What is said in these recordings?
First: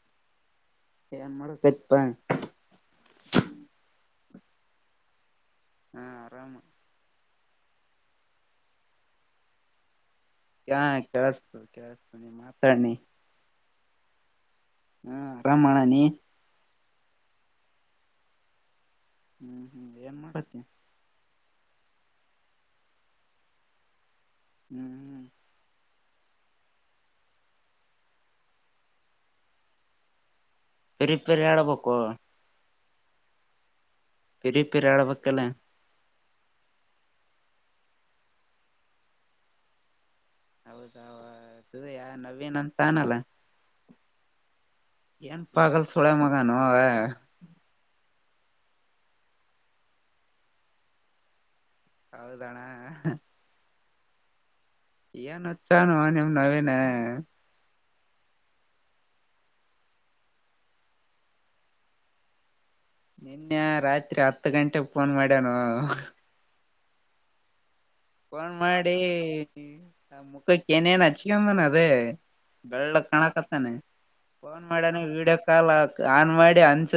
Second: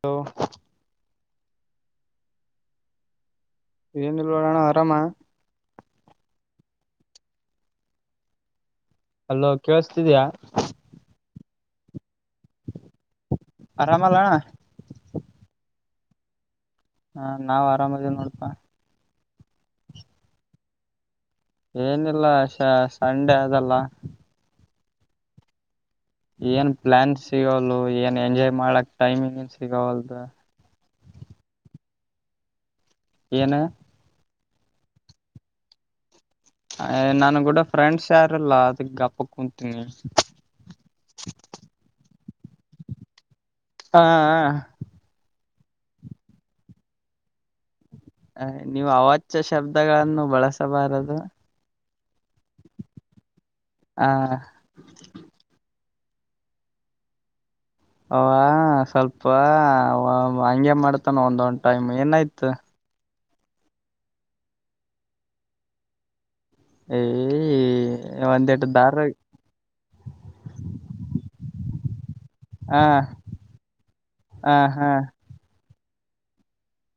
Hello ಏನ್ ಮಾಡಕತ್ತಿಪ್ಪ ಏನಿಲ್ಲ ಅಣ್ಣ ಆರಾಮ ಹಾ ಆರಾಮ ಅಲ್ಲೋ ಕೇಳಸ್ತಿದಯಾ ಹ ಕೆೇಳಸ [unintelligible] ಆರಾಮಲ್ಲಣ ಆರಾಮ ಅಣ್ಣ ನೀ ನಾವು ಆರಾಮ ಅದಿವ ನೋಡಪ್ಪ ಹ್ಮ್ ಹ್ಮ್ ಏನ್ ಮಾಡ್ತಿ ಏನು ಇಲ್ಲ ಸಾ ಸಂಡೆ ಅದ ಅಲ್ಲಾ ಹ್ಮ್ ಹ್ಮ್ ಏನು ಪ್ಲಾನ್ ಸಿಗವಲ್ಲೂ ಎಂಜಾಯ್ ಮಾಡಕ್ಕೆ ಟೈಮ ಸಿಗವಲ್ದು ಪರಿಪೆರಿ ಆಳಕ್ಕು [inaudible] ಏನು ಪಿರಿಪರಿ ಆಡ್ಬೇಕಲ್ ಏ ನನ್ನ ಗುಡ ಯಾರ ಫ್ರೆಂಡ್ಸ್ ಯಾರೀಇಲ್ಲಾ ಅದಕ್ಕ ಗಪ್ ಕೂತೀನಿ ನೀನು ನನ್ ಫ್ಯಾನ್ ಅಲಾ ಹಾ ಹಾ ಏನ್ ಪಾಗಲ್ ಸುಳೇ ಮಗಾನೋ ಹ ನೀವು ಅವಾಚ್ಯ ಶಬ್ದಗಳನ್ನು ಬಳಸಬಾರದು ಹೌದ ಅಣ್ಣಾ ಹಾ ಏನ್ ಹುಚ್ಚ ಆನೊ ನಿಮ್ಮನವೀನಾ ಅವಾ ಸ್ವಲ್ಪ ಅವಾ ಹಂಗೆ ಮಾಡ್ತಾನ ಒಂದೊಂದ್ ಟೈಮ್ ಏನಾಯ್ತು ನಿನ್ನೆ ರಾತ್ರಿ ಹತ್ತು ಗಂಟೆಗೆ ಫೋನ್ ಮಾಡ್ಯನು ಏ ಏ ಫೋನ್ ಮಾಡಿ ಮುಖಕ್ಕೆ ಏನೇನ್ ಹಚ್ಕಂದನ ಅದೇ ಹ ಬೆಳ್ಳಗ ಕಾಣಕತ್ತಯಾನ ಹ ಫೋನ್ ಹಾ ಮಾಡಿಯಾನು ವಿಡಿಯೋ ಕಾಲ್ ಮಾಡಿದ್ದ ಆನ್ ಮಾಡಿ ಅಂಜ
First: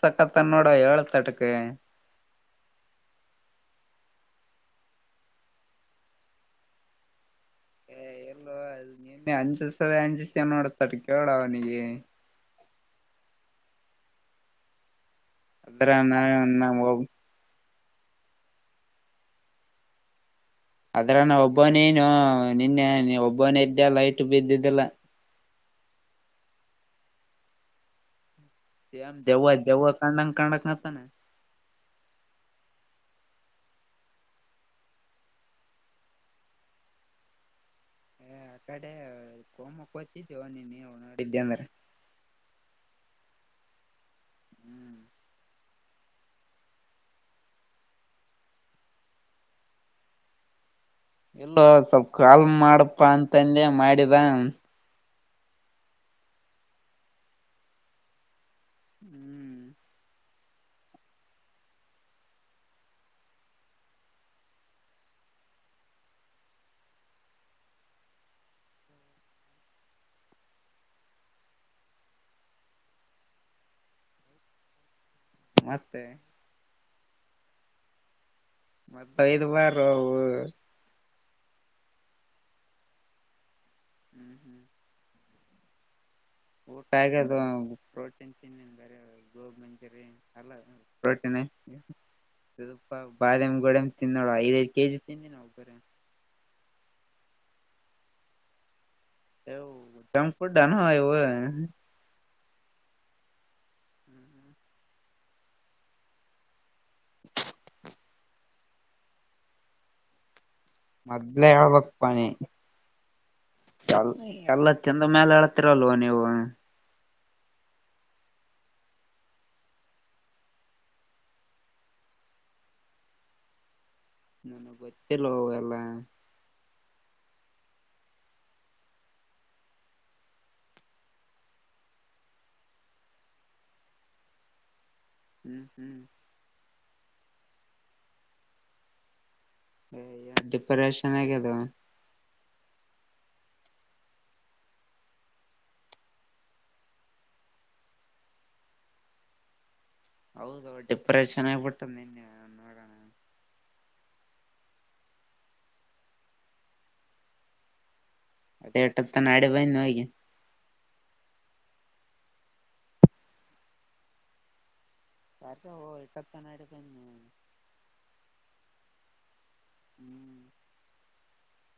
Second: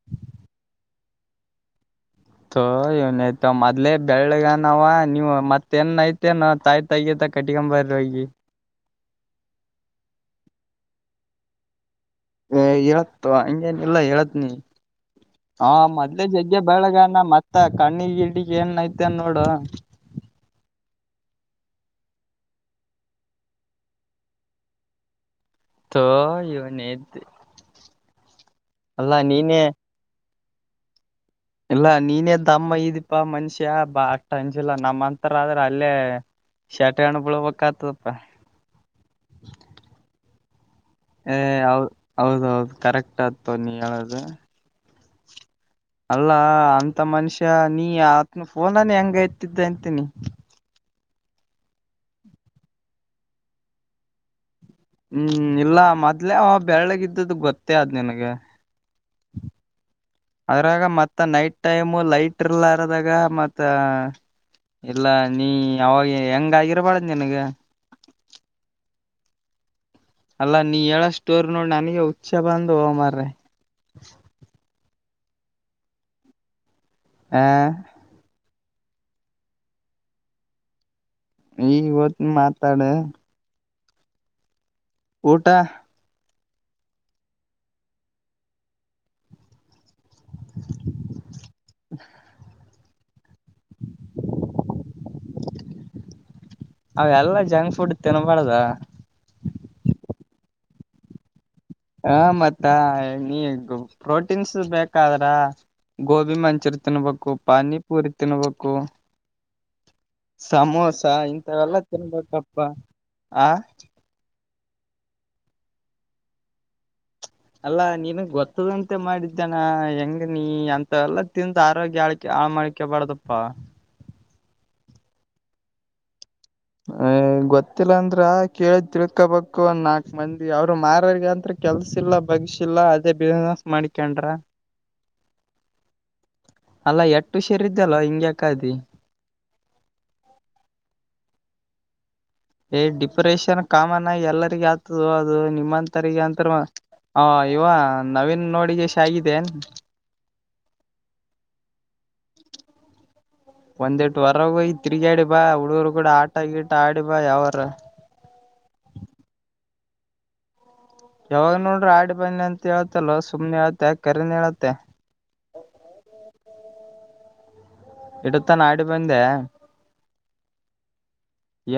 ಸಕ್ಕತ್ತಾನ ಹೇಳತಟಕ ತೋ ಇವನಯ್ತ ಮೊದ್ಲೇ ಬೆಳ್ಳಗನವಾ ನೀವು ಮತ್ತೇನ್ ಐತೆ ನ ತಾಯಿತಾಗಿತಾ ಕಟ್ಕೊಂಡ ಬರೀ ಹೋಗಿ ಅಂಜಿದ ಸ ಅಂಜಿದ ಸವನೋಡ ಕೇಳುವರಿಗೆ ಏ ಇರುತ್ ತೊಗೊ ಹಂಗೆನ್ ಇಲ್ಲಾ ಹೇಳ್ತೀನಿ ಅದ್ರ ಅವನು ನಾ ಮೊದಲೇ ಜಗ್ಯಾ ನ ಬೆಳ್ಳಗ ಹನಾ ಇದ್ದ ಕಣ್ಣಿಗ ಗಿನ್ನಿಗ್ ಏನಾ ಆಯ್ತಾ ಏನ್ ನೋಡು ಅದರಾಗ ನಾ ಒಬ್ಬನೇ ಏನು ನಿನ್ನೆ ನೀ ಒಬ್ಬನೇ ಇದ್ದಲ್ಲ ಲೈಟು ಬಿದ್ದಿಲ್ಲ ಥೂ ಇವ್ನು ಹೆಡ್ತಿ ದೆವ್ವ ದೆವ್ವ ಕಡಂಗ್ ಕನಕಟ್ಟ ಇಲ್ಲಾ ನಿನ್ನೆ ತಮ್ಮ ಆಗಿದಪ್ಪ ಮನುಷ್ಯ ಬಾ ಅಷ್ಟ ಅಂಜಿಲ್ಲ ನಮ್ ಹಂತವರು ಆದ್ರ ಅಲ್ಲೇ ಸಾಟ್ ಹೆಣ್ಣ ಬಿಲ್ಬೆಕ್ ಆಗ್ತುದು ಅಪ್ಪಾ ಸಾಟರ್ಡೆ ಕೋಮಕ್ಕ ಹೋಗ್ತಿದೆ ನೀ ಏ ಹೌದು, ಹೌದ ಕರೆಕ್ಟ ಅದ್ ತೋ ನೀ ಹೇಳೋದು ಹ್ಮ್ ಅಲ್ಲಾ ಅಂತ ಮನುಷ್ಯಾ ನೀನ್ಯಾಕ್ ಫೋನ್ ಹೆಂಗ್ ಎತ್ತಿದೆ ಅಂತೀನಿ ಇಲ್ಲ ಸ್ವಲ್ಪ ಕಾಲ್ ಮಾಡಪಾ ಅಂತ ಅಂದೆ ಮಾಡಿದ್ದ ಅವ್ನು ಹೂ ಇಲ್ಲ ಅವನು ಮೊದ್ಲೇ ಬೆಳ್ಳಿಗೆ ಇದ್ದದು ಗೊತ್ತೆ ಅದಾ ನಿನ್ನಗ ಹ್ಮ್ ಅದ್ರಾಗ ಮತ್ತ ನೈಟ್ ಟೈಮ್ ಲೈಟ್ ಇಲ್ಲಾರದಾಗ ಮತ್ತ ಇಲ್ಲ ನಿನಗೆ ಅವಾಗ ಹೆಂಗೆ ಆಗಿರಬರದ ನಿನ್ಗ ಅಲ್ಲಾ ನೀನ ಹೇಳೋ ಸ್ಟೋರಿ ನೋಡಿ ನನಗೆ ಉಚೆ ಬಂದುವ ಮಾರಾಯ ಮತ್ತೆ ಹ ಮತ್ತೆ ಐದು ವಾರ ಇವತ್ತು ಮಾತಾಡ ಹ್ಮ್ ಹ್ಮ್ ಊಟ ಊಟ ಆಗ್ಯದ ಪ್ರೋಟೀನ್ ತಿಂಡಿನಿ ಗೋಬಿ ಮಂಚೂರಿಯನ್ ಅಲ್ಲ ಪ್ರೋಟನ್ ಸ್ವಲ್ಪ ಬಾದಾಮ ಗೋಡೆಮ್ಮ ತಿಿಂದೋಳ ಐದೈದು ಕೆಜಿ ತಿಿಂದ ನಾವು ಬರ ಅವ ಎಲ್ಲ ಜಂಕ್ ಫುಡ್ ತಿನ್ಬಾರ್ದ ಹೇ ಜಂಕ್ ಫುಡ್ ಏನ್ ಇವ ಹಾ ಮತ್ತ ನೀ ಪ್ರೋಟೀನ್ಸ್ ಬೇಕ ಹಾದ್ರ ಗೋಬಿ ಮಂಚೂರಿ ತಿನ್ಬೇಕು ಪಾನಿಪೂರಿ ತಿನ್ಬೇಕು ಸಮೋಸ ಮದ್ಲ ಇಂಥವೆಲ್ಲಾ ಹೇಳ್ಬೇಕ ಪಾ ನೀ ತಿನ್ಬೇಕಪ್ಪಾ ಆ ಎಲ್ಲ ತಿಂದ ಮೇಲೆ ಹೇಳ್ತೀರಲ್ವ ನೀವು ಅಲ್ಲಾ ನೀನುಗ್ ಗೊತ್ತದಂತೆ ಮಾಡಿದ್ದೇನಾ ಹೆಂಗ ನೀ ಅಂತ ಎಲ್ಲ ತಿಂದ ಆರೋಗ್ಯ ಹಾಲ್ ಹಾಳ್ ಮಾಡ್ಕೋಬಾರ್ದಪ್ಪಾ ನನಗೆ ಗೊತ್ತಿಲ್ಲ ಎಲ್ಲಾ ಹ ಗೊತ್ತಿಲ್ಲ ಅಂದ್ರ ಕೇಳ ತಿಳ್ಕೊಬೇಕು ಒಂದ್ ನಾಕ್ ಮಂದಿ ಅವ್ರು ಮಾರಗಂತ ಕೆಲ್ಸಿಲ್ಲ ಬಗ್ಸಿಲ್ಲಾ ಅದೇ ಬಿಸ್ನೆಸ್ ಮಾಡಿಕೊಂಡ್ರಾ ಹ್ಮ್ ಹ್ಮ್ ಅಲ್ಲಾ ಎಸ್ಟ್ ಹುಷಾರ ಇದ್ದಿ ಅಲ್ಲೋ ಹಿಂಗ್ಯಾಕಾದಿ ಡಿಪ್ರೆಷನ್ ಆಗ್ಯದೋ ಏ್ ಡಿಪ್ರೆಷನ್ ಕಾಮನ್ ಎಲ್ಲರಿಗ ಆತದ ಅದು ನಿಮ್ಮಂತರಿಗೆ ಅಂತ ಹಾ ಇವ ನವೀನ್ ನೋಡಿ ಗಸಿಂದ ಆಗಿದ್ದೇನ್ ಹೌದ ಡಿಪ್ರೆಷನ್ ಬಿಟ್ಟ ನಿನ್ನೆ ನೋಡೋಣ ಒಂದೇಟ ಹೊರಗ ತಿರುಗಾಡಿ ಬಾ ಹುಡುರು ಕೂಡ ಆಟ ಗಿಟ್ಟ ಆಡಿ ಬಾ ಯಾವರ ಅದೇ ಇಟ್ಟ ತನ್ನ ಆಡಿ ಬಂದೇ ಯಾವಾಗ ನೋಡ್ರಿ ಆಡಿ ಬನ್ನಿ ಅಂತ ಹೇಳತ್ತಲ್ವ ಸುಮ್ನೆ ಹೇಳತ್ತೆ ಖರೇನು ಹೇಳ್ತೆ [unintelligible] ಇಟ್ಟೊತನ ಆಡಿ ಬಂದೆ ಹ್ಮ್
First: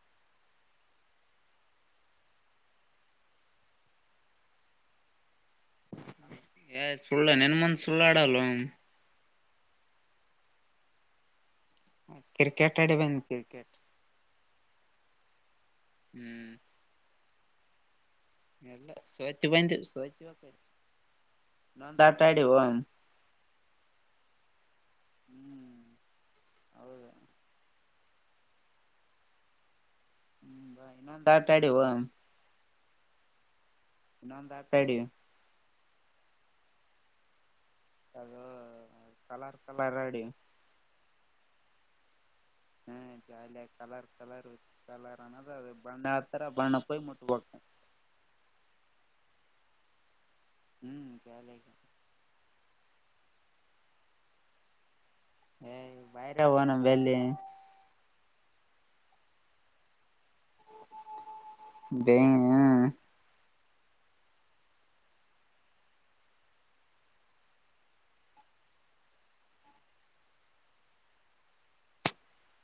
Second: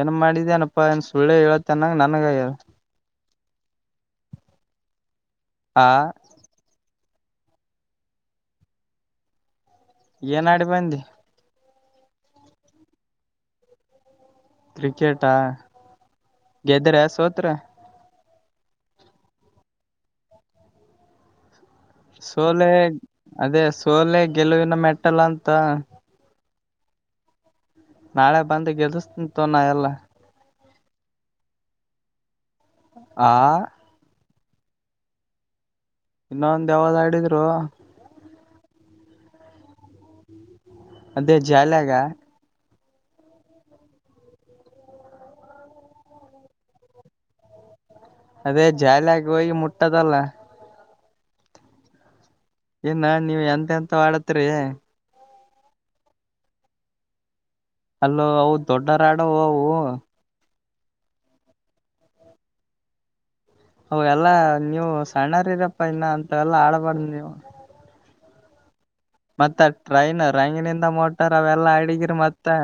ಏನ್ ಮಾಡಿದನಪ್ಪಾ ಏನ್ ಸುಳ್ಳೇ ಹೇಳತ್ತ ಅನ್ನಂಗ ನನಗ ಆಗ್ಯದ ಹ ಏ ಸುಳ್ಳ ನೆನು ಮಂದ ಸುಳ್ಳಾಡಲ್ಲ ಏನ್ ಆಡಿ ಬಂದಿ ಕ್ರಿಕೆಟ್ ಅಡಿ ಬಂದು ಕ್ರಿಕೆಟ್ ಕ್ರಿಕೆಟಾ ಗೆದ್ರೆ ಸೋತ್ರ ಸೋತ ಬಂದ್ವಿ ಸೋಲೆ ಅದೇ ಸೋಲೆ ಗೆಲುವಿನ ಮೆಟ್ಟಲ್ಲ ಅಂತ ಹೌದ ನಾಳೆ ಬಂದು ಗೆದುಸ್ತಿನ ತೋ ನಾ ಎಲ್ಲಾ ಹ ಇನ್ನೊಂದು ಆಟ ಆಡಿ ಓ ಹಾ ಇನ್ನೊಂದು ಆತಾಡಿ ಇನ್ನೊಂದ ಯಾವ್ದ ಆಡಿದ್ರೋ ಅದು ಕಲರ್ ಕಲರ್ ಆಡಿ ಅದೇ ಜಾಲಾಗ ಹ್ಮ ಜಾಲಿಿಯ ಕಲರ್ ಕಲರ್ ಕಲರ್ ಅನ್ನೋದು ಅದು ಬಣ್ಣ ಹೇಳ್ತಾರ ಬಣ್ಣ ಪಯಿ ಮುಟ್ಬ ಅದೇ ಜಾಲಿಯಾಗಿ ಹೋಗಿ ಮುಟ್ಟದಲ್ಲ ಹ್ಮ್ ಕಾಲ ಏನ ನೀವ್ ಎಂತ ಎಂತ ಆಡ್ತ್ರಿ ಏ್ ಬೈರ ನಮ್ಮ ಬೆಲ್ಲಿ ಅಲ್ಲೋ ಅವು ದೊಡ್ಡ ರಾಡವು ಅವು ಬೇಂಗ ಹ ಅ ಎಲ್ಲಾ ನೀವು ಸಣ್ಣರಿೀರಪ್ಪಾ ಇನ್ನ ಅಂತ ಎಲ್ಲಾ ಆಡಬಾರಡ್ದ ನೀವು ಮತ್ತೆ ಟ್ರೈನ್ ರಂಗಿನಿಂದ ಮೋಟರ್ ಅವೆಲ್ಲಾ ಅಡಗಿರಿ ಮತ್ತೆ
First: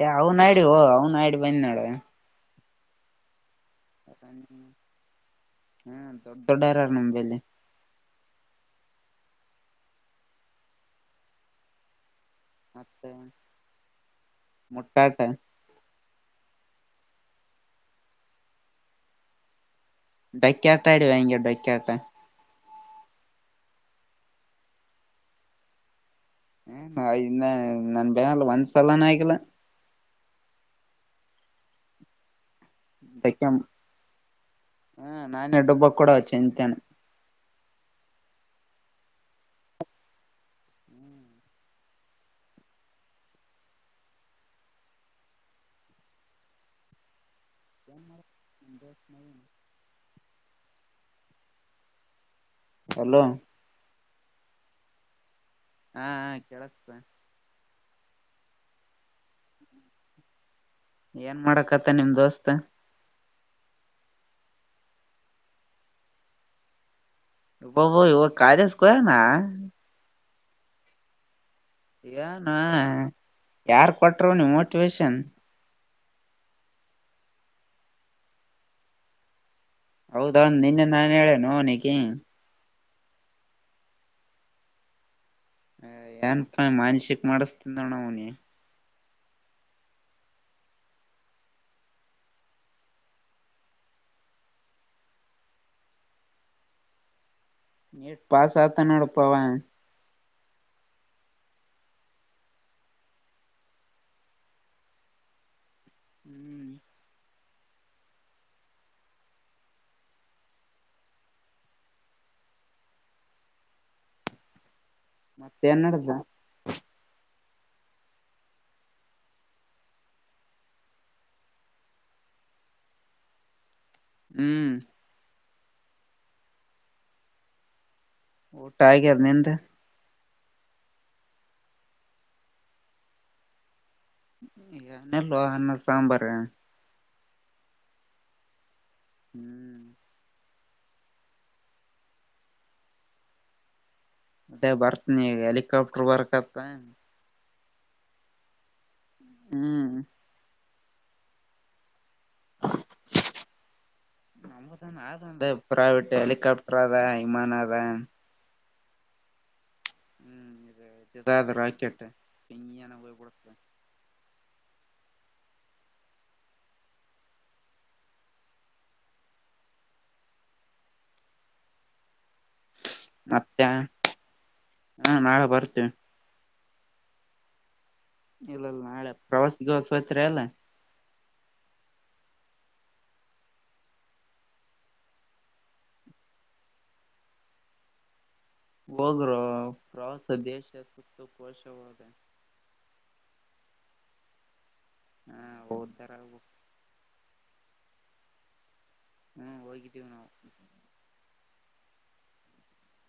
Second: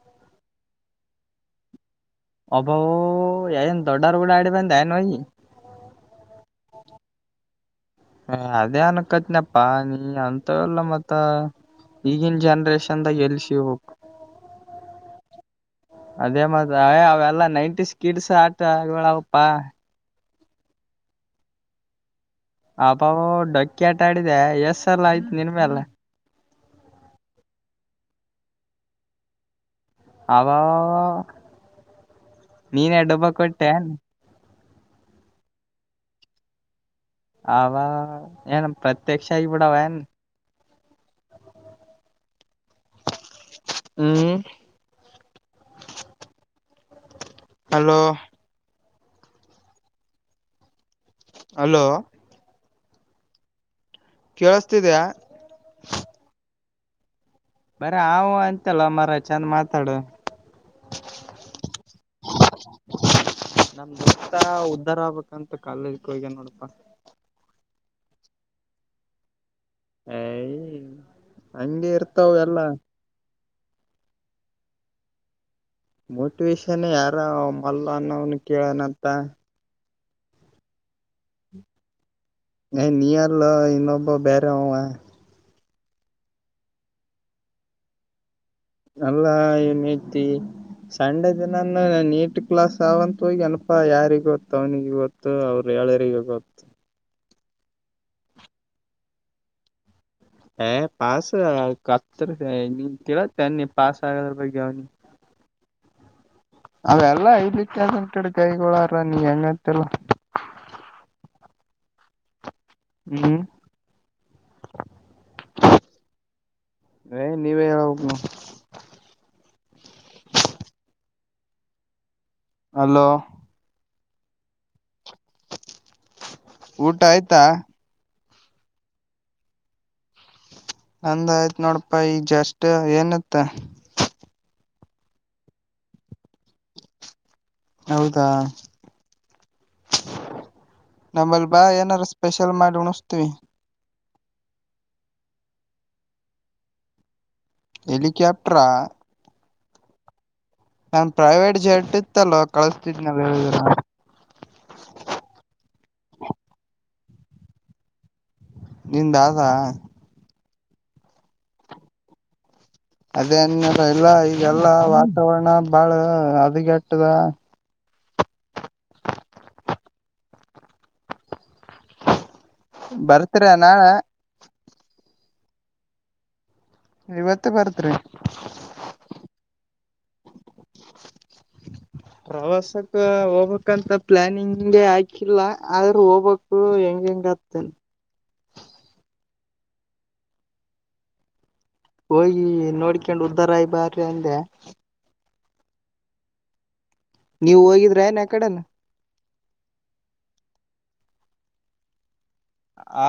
ಏ ಅವ್ ನ ಆಿ ೋ ಅವ್ನ್ ಆಿ ಬಂದ್ ನಾಡ ಅಬೋ ಯಏನು ದೊಡ್ಡಾರಗಡ ಆಡಿ ಬಂದನು ತೊಡ್ಡಾರಾರ ನಮ ಬೆಲ್ಲಿ ಹ ಅದೇ ಅನಕತನಪ್ಪ ನೀ ಅಂತ ಇಲ್ಲ ಮತ್ತ ಈಗಿನ ಮತ್ತೆ ಜನ್ರೇಷನ್ದಾಗ ಎಲ್ಸ ಹೋಗೋಗು ಮುಟ್ಟಾಟ ಅದೇ ಮತ್ರ ಅವೆಲ್ಲಾ ನೈಂಟೀ ಕಿಡ್ಸ್ ಆಟ ಆಗವಳಾವಪ್ಪಾ ಬೆಂಕಿಯಾಟ ಆಡಿ ವಾಂಗಿಯ ೊಕಾಟ ಆಬ ಡೊಕ್ಕಿ ಆಟಾ ಆಡಿದೆ ಎಸ್ ಎಲ್ಲ ಆಯ್ತು ನಿನ್ಮಲ್ಲ ಹ ನ ಇನ್ನ ನನ್ ಬೇಲ್ಲ ಒಂದ್ ಸಲಾನ ಆಗಿಲ್ಲ ಅವ ನೀನ್ ಎಡಬ್ಬ ಕೊಟ್ಟೆ ಹ್ಮ ನಾನನ್ ಎಡ್ಡೊಬ್ಬ ಕೂಡ ಚೆ ಅಂತೇನೆ ಅವವಾ ಏನು ಪ್ರತ್ಯಕ್ಷ ಇ ಬಿಡಾವ ಏನ್ ಹ್ಮ್ ಹಲೋ [unintelligible] ಹಲೋ ಹಲೋ ಕೇಳಸ್ತಿದ್ಯಾ ಹಾ ಕೇಳಸ್ತ ಹ [inaudible] ಬರ ಹವು ಅಂತಲ್ಲ ಮರ ಚಂದ ಮಾತಾಡು ಏನ್ ಮಾಡಕತ್ತ ನಿಮ್ ದೋಸ್ತ್ ನಮ ದತ್ತ ಊತ ಅಧಾರ ಆಗ್ಬಬೇಕಂತ ಕಾಲದಕ್ಕೆ ಹೋಗಗ ನೋಡಪ್ಪಾ ಬಬ ಇ ಕಾಲೇಜಕ ಹೋಗ್ಯನಾ ಏಯ್ ಹಂಗೆ ಇರ್ತಾವ ನು ಎಲ್ಲಾ ಯಾರ್ ಕೊಟರು ನೀ ಮೋಟಿವೇಶನ್ ಮೋಟಿವೇಶನ್ ಯಾರ ಅವ ಮಲ್ಲ ಅನ್ನವ್ನು ಕೇಳನಂತ ಹೌದಂದ ನಿನ್ನೆ ನಾನ ಹೇಳೇನೋವ್ನಿಗಿ ಏ ನೀಯಲೋ ಇನ್ನೊಬ್ಬ ಬೇರೆ ಅವ ಹ ಏನ್ ಮಾನಸಕ್ ಮಾಡಿಸತಿಂದವಣ ಅವನಿ ನಲ್ಲ ಏ ಮೇತಿ ಸಂಡೆ ದಿನಾನ ನೀಟ್ ಕ್ಲಾಸ್ ಅವಂತ ಹೋಗಿ ಅನಪಾ ಯಾರಿಗ ಗೊತ್ತು ಅವ್ನಿಿಗೆ ಗೊತ್ತು ಅವ್ರಿಗೆ. ಕಳರಿಗೆ ಗತ ನೀಟ್ ಪಸಾತಾನೋಡ ಪಾ ಅವ. ಹ ಪಾಸ ಕ ನೀಲ ಪಾಸ ಆಗಾದ್ರ ಬ ನೀ. ಹ್ಮ್ ಅ ಎಲ್ಲ ಇ. ಕ್ಕೆಂ ಕಡೆ ಕೈಗಳಾರ ನೀ ಹೆಂಗತ್ತಲ್ಲ. ಹ್ಮ್. ಮತ್ತೆೇನ್ ನಡಸ ಏ ನೀವೇ ಹೇಳ್ಬೇಕು ಅಲೋ. ಹ್ಮ್. ಊಟ ಆಯ್ತಾ. ಊಟ ಕೆನೆ ಅಂತ. ಅಂದ ಆಯ್ತ್ ನೋಡಪ್ಪಾ ಈ ಜಸ್ ಏನತ್ತ. ನಲ್ವಾ ಅಣ್ಣ ಸಾಂಬಾರ. ಹೌದಾ. ಹ್ಮ್ ನಮ್ಮಲ್ಲಿ ಬಾ ಏನಾರ ಸ್ಪೆಷಲ್ ಮಾಡಿ ಉಣಸ್ತೀವಿ. ಮತ್ತೆ ಬರ್ತನಿ ಹೆಲಿಕಾಪ್ಟರ್ ಬರ್ಕತ್ತ. ಹೆಲಿಕಾಪ್ಟರ್. ಹ್ಮ್.. ನನ್ ಪ್ರೈವೇಟ್ ಜಟ್ ಇತ್ತಲ್ವಾ ಕಳಿಸತಿದ್ ನಾವ ಹೇಳಿದ್ರಾ. ನಂಬದಾನ ಅಂದ ಪ್ರೈವಟ್ ಹೆಲಿಕಾಪ್ಟರಾದಾ ವಿಮಾನಾದಾ. ನಿಂದಾ ಅದ. ಹ್ಮ್ ಆದ ರಾಕೆಟ್. ಪಿಂಗಿಯನ ಹೋಗ್ಬಿಡುತ್ತೆ ಅದೇನ್ಯಾರ ಎಲ್ಲಾ ಈಗೆಲ್ಲಾ ವಾತಾವರಣ ಬಾಳ ಹದಗೆಟ್ಟದ. ಬರ್ತೀರಾ ಮತ್ತೆ ನಾಳೆ. ಹಾ ನಾಳೆ ಬರ್ತೇವೆ. ಇವತ್ತೇ ಬರ್ತ್ರಿ. ಇಲ್ಲಲ್ಲ ನಾಳೆ ಪ್ರವಾಸಿಗಿವಸವತ್ರಿ ಅಲ್ಲ. [unintelligible] ಪ್ರವಾಸಕ್ ಹೋಗಕ್ಕ್ ಅಂತ ಪ್ಲಾನಿಂಗೆ ಹಾಕಿಲ್ಲ ಆದ್ರ ಹೋಬಕ್ಕು ಹೆಂಗ್ ಹೆಂಗ್ ಗೋತ್ತೇನ್ ಹೋಗ್ರೊ ಪ್ರವಾಸ ದೇಶ ಸುತ್ತು ಕೋಶ ಹೋದ ಹೋಗಿ ನೋಡ್ಕೊಂಡ್ ಉದ್ದಾರಯ ಅಗ ಬಾರ ಅಂದೆ. ಹಾ ಔದ್ದಾರ ನೀವು ಹೋಗಿದ್ರ ಏನ್ ಯ ಕಡೆನ? ಹ್ಮ್ ಹೋಗಿದ್ದೀವಿ ನಾವು. ಆ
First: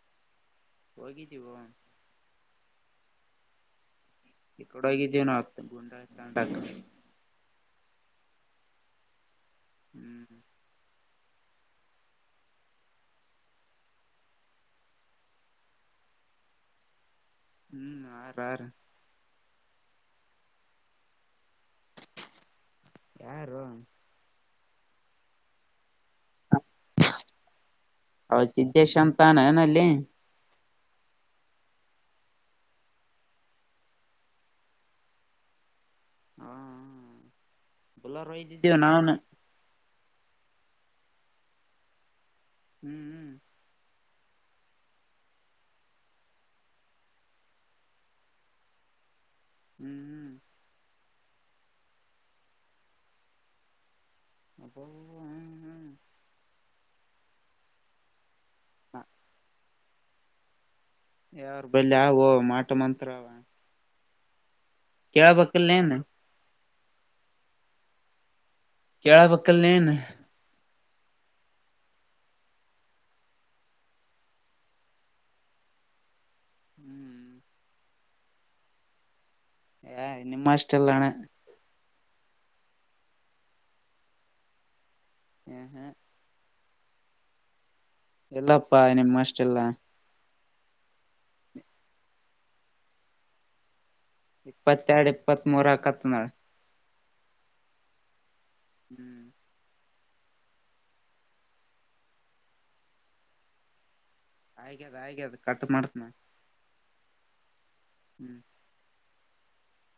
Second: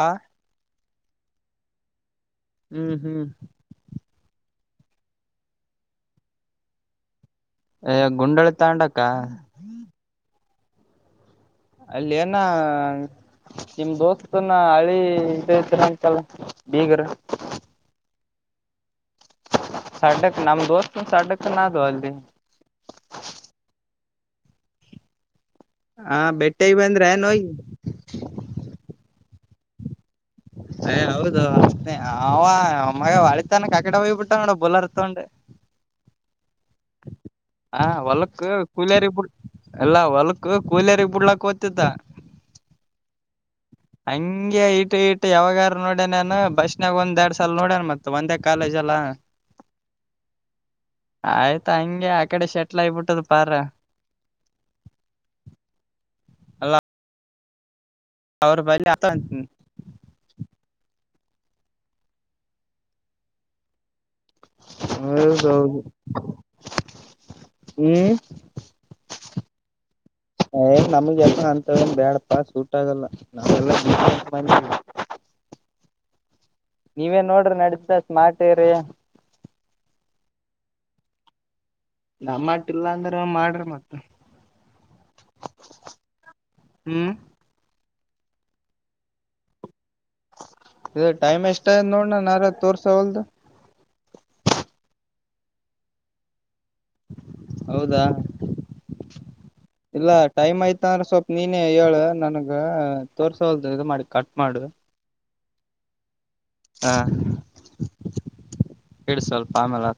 ಹೋಗಿದ್ದೀವೊ. ಹ್ಮ್-ಹ್ಮ್ ಈ ಕಡಗೆ ಒಗಿದ್ವಿ ನ ಆ ಗೋಂಡಳ ತಾಂಡಾಕ. ಅ ಗುಂಡಳಿ ತಾಂಡಕ್ಕ. ಹ್ಮ್ ಅಲ್ಲಿ ಏನಾ ನಿಮ ದೋಸ್ತನ್ನ ಹಳಿ ಇದ್ರತ್ರ ಅಂತಲ್ ಬೀಗರ್ ಹ್ಮ್ ಆರ್-ಆರ್ ಸಡ್ಡಕ್ಕ್ ನಮ್ ದೋಸ್ತನ್ ಸಡ್ಡಕ್ಕನದು ಅಲ್ಲಿ. ಯಾರು ಹಾ ಬೆಟ್ಟಿಗೆ ಬಂದ್ರೆನ್ ಹೋಗಿ ತಾನೆನಲ್ಲೇ ಸೇ ಹೌದು ಅವ ಮ್ಮಗ ಒಳಿತಾನ ಕಾಕಡೆ ಹೋಗ್ಬಿಟ್ಟ ನೋಡ್ ಬುಲರ ತಗೊಂಡ್. [inaudible] ಹ ಹ ಬುಲರ್ ಹೊಲಕ್ ಒಯ್ದಿದ್ದೇವ ಕೂಲಿಯರ್ ನಾವ್ನು ಇಬ್ರು ಎಲ್ಲಾ ಹೊಲ ಕೋಲಿಯಾರಿಗೆ ಬಿಡ್ಲಾಕ್ ಹೋತಿದ್ದ. ಹ್ಮ್-ಹ್ಮ್ ಹಂಗೆ ಇಟ್ಟ ಇಟ್ಟು ಯಾವಾಗಾರ ನೋಡ್ಯನನ್ ಬಸ್ನಾಗ ಒಂದ ಎರಡ್ ಸಲ ನೋಡ್ಯನ ಮತ್ತ ಒಂದೇ ಕಾಲೇಜ ಲ್ಲಾ ಹ್ಮ್-ಹ್ಮ್ ಆಯ್ತಾ ಹಂಗೆ ಆ ಕಡೆ ಶೆಟ್ಲ್ ಆಗಬಿಟ್ಟದ ಪಾರ ಅಬ್ಬೊ ಹ್ಮ್-ಹ್ಮ್ ಅಲ್ಲ ಅವ್ರ ಬಳಿ ಆತನ್ ಯಾವ್ರ ಬಳಿ ಆವೊ ಮಾಟ ಮಂತ್ರವ. ಹೌದೌದು ಹ್ಮ್ ಕೇಳ್ಬೇಕಿಲ್ ನೀನು ನಮಗೆ ಎಲ್ಲ ಅಂತೇಳ್ ಬ್ಯಾಡಪ್ಪ ಸೂಟ್ ಆಗಲ್ಲ ನಾವೆಲ್ಲ [unintelligible] [unintelligible] ನೀವೇನ್ ಹ್ಮ್ ನೋಡ್ರಿ ನಡೀತದ ಸ್ಮಾರ್ಟ್ ಏರಿಯಾ. ಹ ನಿಮ್ಮಷ್ಟಿಲ್ಲಣ ನಮ್ಮಟ್ಟ ಇಲ್ಲಾ ಅಂದ್ರ ಮಾಡ್ರಿ ಮತ್ತ ಹ್ಮ ಹಾ ಹ್ಮ್ ಎಲ್ಲಪ್ಪಾ ನಿಮ್ಮಷ್ಟ ಇಲ್ಲ ಇದ ಟೈಮ್ ಎಷ್ಟ ಅತ್ ನೋಡಣ ನ ಯಾರ ತೋರ್ಸವಲ್ದ ಇಪ್ಪತ್ತೆರಡು ಇಪ್ಪತ್ಮ ಮೂರು ಅಕತ್ನಾಳು ಹೌದಾ ಹ್ಮ್ ಇಲ್ಲ ಟೈಮ್ ಆಯ್ತ ಅಂದ್ರೆ ಸ್ವಲ್ಪ ನೀನೇ ಹೇಳ ನನಗ ತೋರ್ಸೋಲ್ದ ಇದು ಮಾಡಿ ಕಟ್ ಹಾಗ್ಯ ಅದ ಹಾಗ್ಯ ಅದ್ ಕಟ್ ಮಾಡ್ತನ ಹಾ ಹ್ಮ್ ಹೇಳಳ್ವಲ್ಪ ಆಮೇಲೆ